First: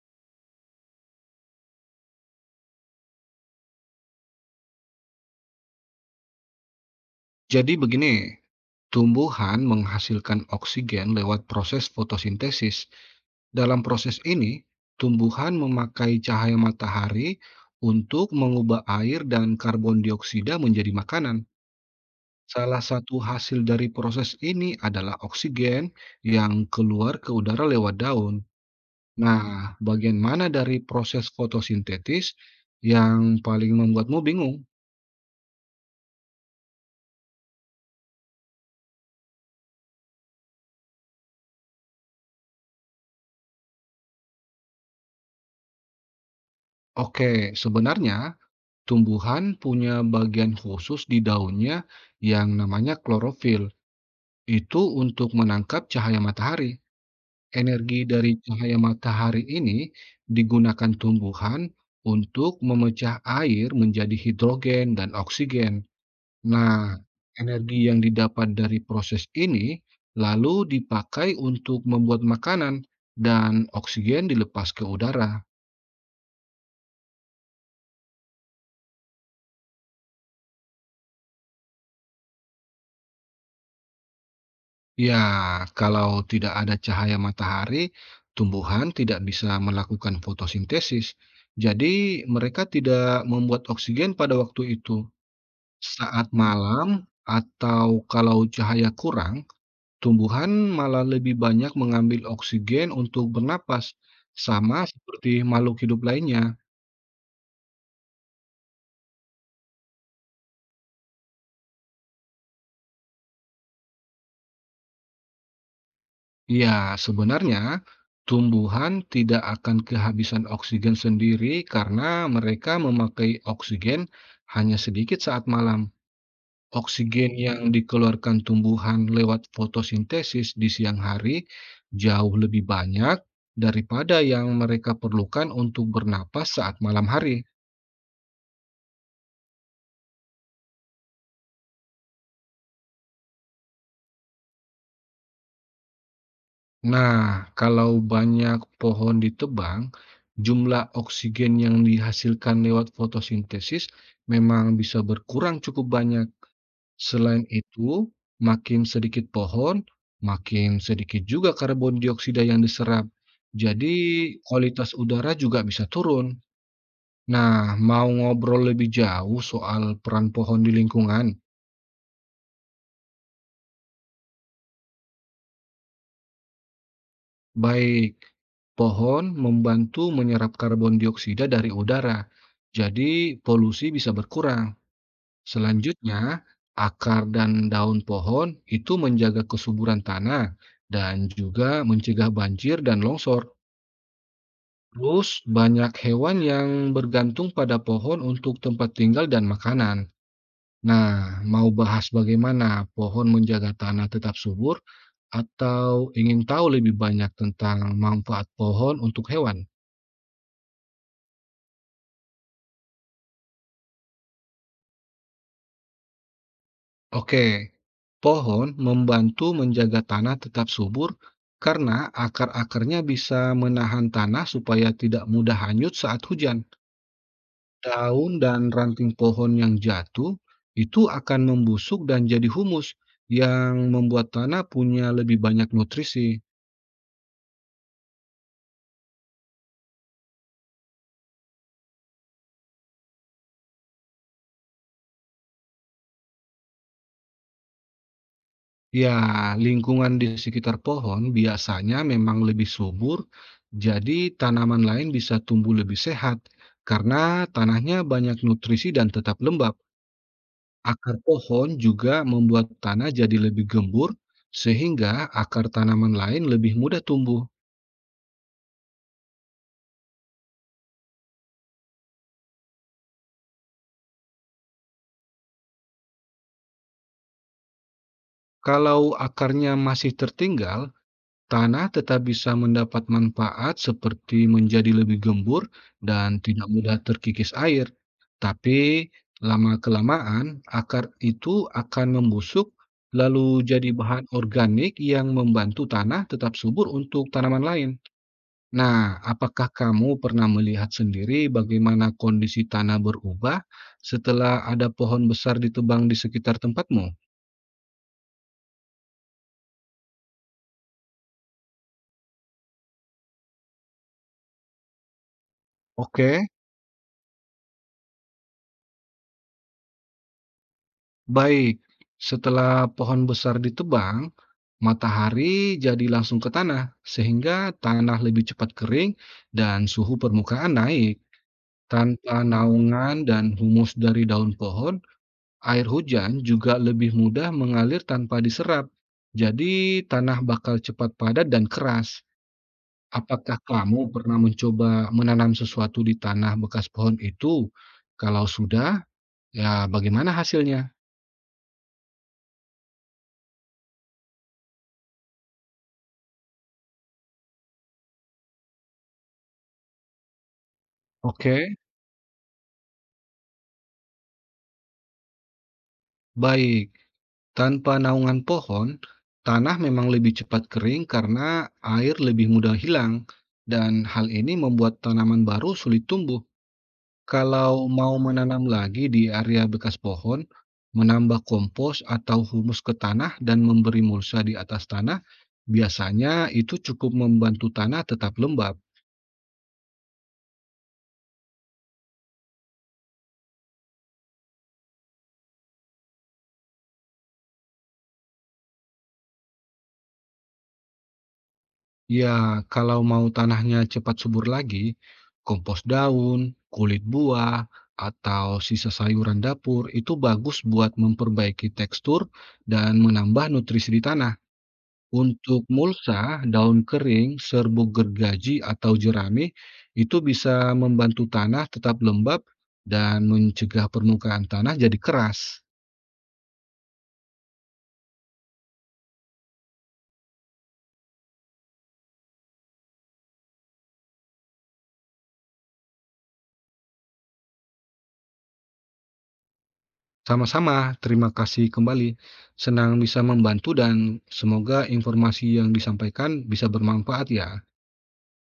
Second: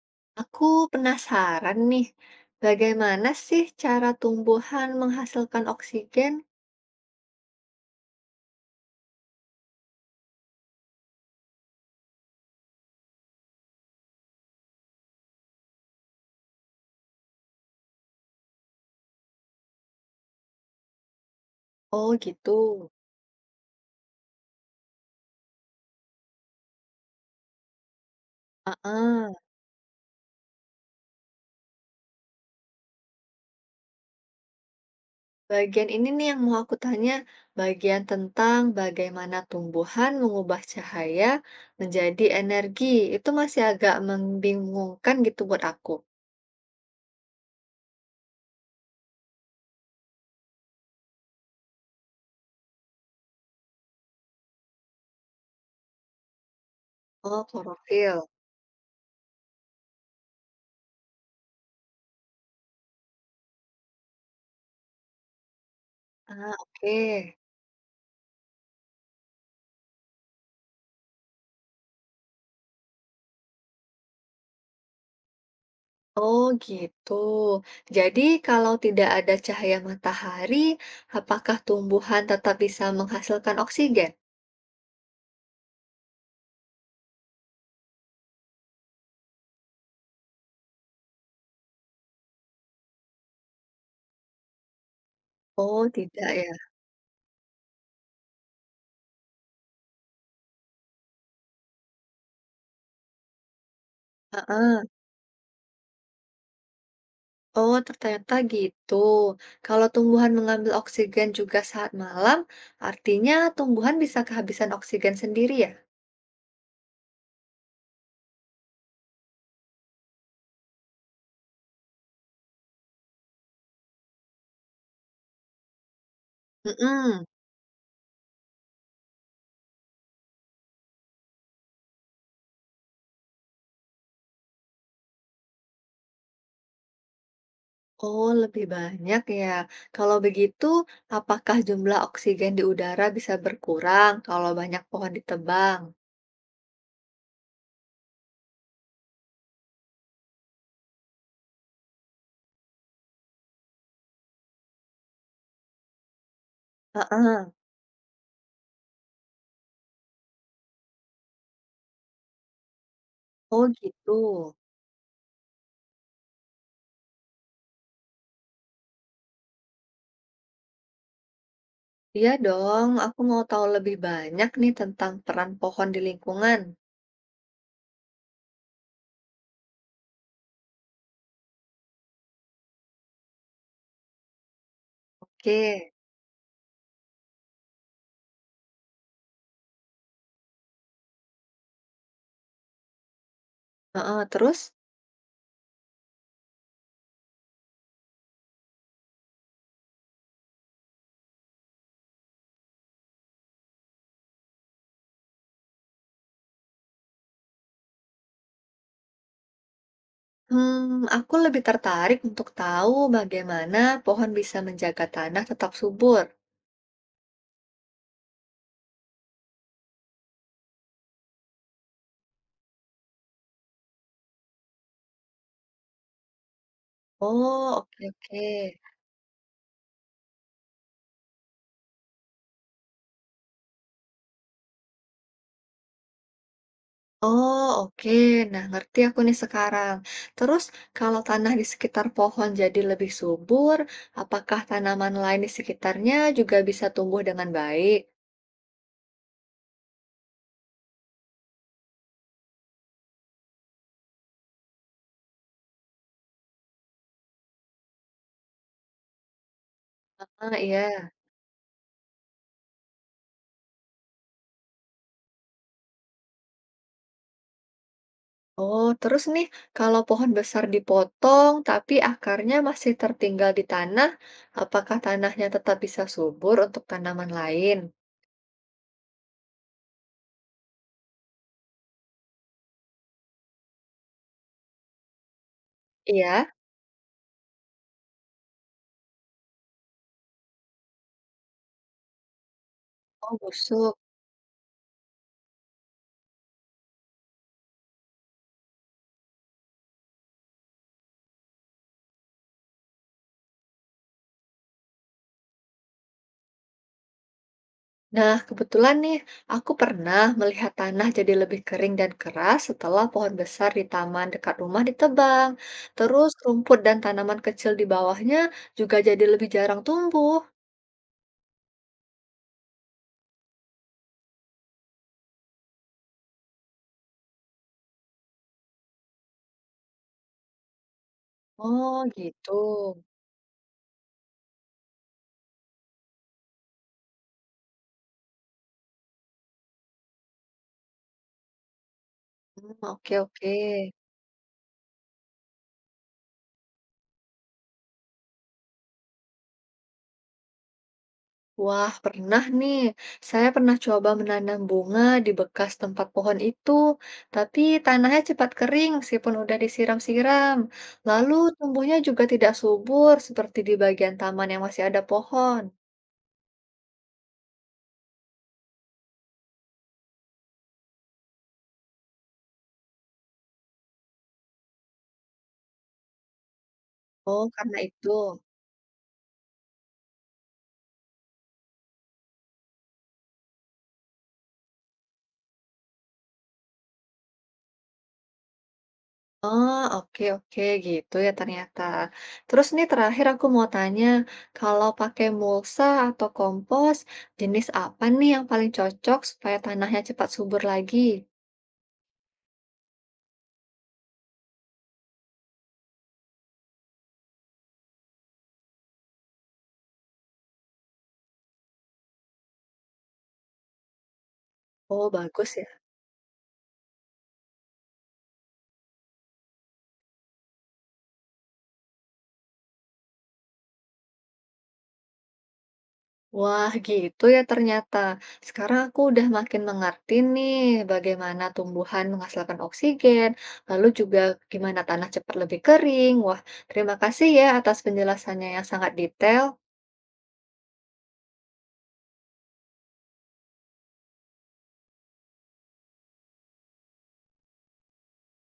Aku penasaran nih, bagaimana sih cara tumbuhan menghasilkan oksigen? Jadi begini, tumbuhan menghasilkan oksigen lewat proses fotosintesis. Dalam proses ini, tumbuhan memakai cahaya matahari untuk mengubah air dan karbon dioksida menjadi makanan. Oh gitu. Salah satu hasil dari proses ini adalah oksigen yang keluar ke udara lewat daun. Heeh, Nah, bagian mana dari proses fotosintesis yang paling membuatmu bingung? bagian ini nih yang mau aku tanya, bagian tentang bagaimana tumbuhan mengubah cahaya menjadi energi. Itu masih agak membingungkan gitu buat aku. Oke, sebenarnya tumbuhan punya bagian khusus di daunnya yang namanya klorofil. Itu untuk menangkap cahaya matahari. Oh, Energi klorofil. dari cahaya matahari ini digunakan tumbuhan untuk memecah air menjadi hidrogen dan oksigen. Nah, Oke. energi yang didapat dari proses ini lalu dipakai untuk membuat makanan dan oksigen dilepas ke udara. Oh gitu. Jadi kalau tidak ada cahaya matahari, apakah tumbuhan tetap bisa menghasilkan oksigen? Ya, kalau tidak ada cahaya matahari, tumbuhan tidak bisa melakukan fotosintesis. Jadi, mereka tidak membuat oksigen pada waktu itu. Oh Saat tidak ya, malam atau kalau cahaya kurang, tumbuhan malah lebih banyak mengambil oksigen untuk bernapas, heeh, sama seperti makhluk hidup lainnya. oh ternyata gitu. Kalau tumbuhan mengambil oksigen juga saat malam, artinya tumbuhan bisa kehabisan oksigen sendiri ya? Ya, sebenarnya tumbuhan tidak akan kehabisan oksigen sendiri karena mereka memakai oksigen hanya sedikit saat malam. Mm-mm. Oksigen yang dikeluarkan tumbuhan lewat fotosintesis di siang hari jauh lebih banyak daripada yang mereka perlukan untuk bernapas saat malam hari. Oh lebih banyak ya. Kalau begitu, apakah jumlah oksigen di udara bisa berkurang kalau banyak pohon ditebang? Nah, kalau banyak pohon ditebang, jumlah oksigen yang dihasilkan lewat fotosintesis memang bisa berkurang cukup banyak. Selain Heeh. itu, makin sedikit pohon, makin sedikit juga karbon dioksida yang diserap. Oh Jadi, gitu. kualitas udara juga bisa turun. Nah, mau ngobrol lebih jauh soal peran pohon di lingkungan? Iya dong, aku mau tahu lebih banyak nih tentang peran pohon di lingkungan. Baik. Pohon membantu menyerap karbon dioksida dari udara, jadi polusi bisa berkurang. Oke, Selanjutnya, akar dan daun pohon itu menjaga kesuburan tanah dan juga mencegah banjir dan longsor. heeh, terus? Terus, banyak hewan yang bergantung pada pohon untuk tempat tinggal dan makanan. Nah, mau bahas bagaimana pohon menjaga tanah tetap subur, atau ingin tahu lebih banyak tentang manfaat pohon untuk hewan? Hmm, aku lebih tertarik untuk tahu bagaimana pohon bisa menjaga tanah tetap subur. Oke, pohon membantu menjaga tanah tetap subur karena akar-akarnya bisa menahan tanah supaya tidak mudah hanyut saat hujan. Oh, oke, Daun oke. dan ranting pohon yang jatuh itu akan membusuk dan jadi humus yang membuat tanah punya lebih banyak nutrisi. Oh, oke. Nah, ngerti aku nih sekarang. Terus kalau tanah di sekitar pohon jadi lebih subur, apakah tanaman lain di sekitarnya juga bisa tumbuh dengan baik? Ya, lingkungan di sekitar pohon biasanya memang lebih subur, jadi tanaman lain bisa tumbuh lebih sehat karena tanahnya banyak nutrisi dan tetap lembab. Ah, iya. Akar pohon juga membuat tanah jadi lebih gembur, sehingga akar tanaman lain lebih mudah tumbuh. Oh, terus nih kalau pohon besar dipotong tapi akarnya masih tertinggal di tanah, apakah tanahnya tetap bisa subur untuk tanaman lain? Kalau akarnya masih tertinggal, tanah tetap bisa mendapat manfaat seperti menjadi lebih gembur dan Iya. tidak mudah terkikis air. Tapi lama-kelamaan, akar itu akan membusuk, Oh, lalu jadi busuk. bahan organik yang membantu tanah tetap subur untuk tanaman lain. Nah, apakah kamu pernah melihat sendiri bagaimana kondisi tanah berubah setelah ada pohon besar ditebang di sekitar tempatmu? Nah, kebetulan nih, aku pernah melihat tanah jadi lebih kering dan keras setelah pohon besar di taman dekat rumah ditebang. Terus Oke, rumput dan tanaman kecil di bawahnya juga jadi lebih jarang tumbuh. baik. Setelah pohon besar ditebang, matahari jadi langsung ke tanah, sehingga tanah lebih cepat kering dan suhu permukaan naik. Oh, Tanpa gitu. naungan dan humus dari daun pohon, air hujan juga lebih mudah mengalir tanpa diserap. Jadi, tanah bakal cepat padat dan keras. Hmm, oke, oke. Apakah kamu pernah mencoba menanam sesuatu di tanah bekas pohon itu? Kalau sudah, ya bagaimana hasilnya? Wah, pernah nih. Saya pernah coba menanam bunga di bekas tempat pohon itu, tapi tanahnya cepat kering meskipun udah disiram-siram. Lalu Oke, tumbuhnya juga tidak subur seperti di bagian taman yang masih ada pohon. baik. Tanpa naungan pohon, tanah memang lebih cepat kering karena air lebih mudah hilang, dan hal ini membuat tanaman baru sulit tumbuh. Oh, karena Kalau itu. mau menanam lagi di area bekas pohon, menambah kompos atau humus ke tanah dan memberi mulsa di atas tanah, biasanya itu cukup membantu tanah tetap lembab. Oh, oke, oke, gitu ya ternyata. Terus nih terakhir aku mau tanya, kalau pakai mulsa atau kompos, jenis apa nih yang paling cocok supaya tanahnya cepat subur lagi? Ya, kalau mau tanahnya cepat subur lagi, kompos daun, kulit buah, atau sisa sayuran dapur itu bagus buat memperbaiki tekstur dan menambah nutrisi di tanah. Oh, bagus Untuk ya. mulsa, daun kering, serbuk gergaji, atau jerami itu bisa membantu tanah tetap lembab dan mencegah permukaan tanah jadi keras. Wah, gitu ya ternyata. Sekarang aku udah makin mengerti nih bagaimana tumbuhan menghasilkan oksigen, lalu juga gimana tanah cepat lebih kering. Wah, terima kasih ya atas penjelasannya yang sangat detail. Sama-sama, terima kasih kembali. Senang bisa membantu dan semoga informasi yang disampaikan bisa bermanfaat ya.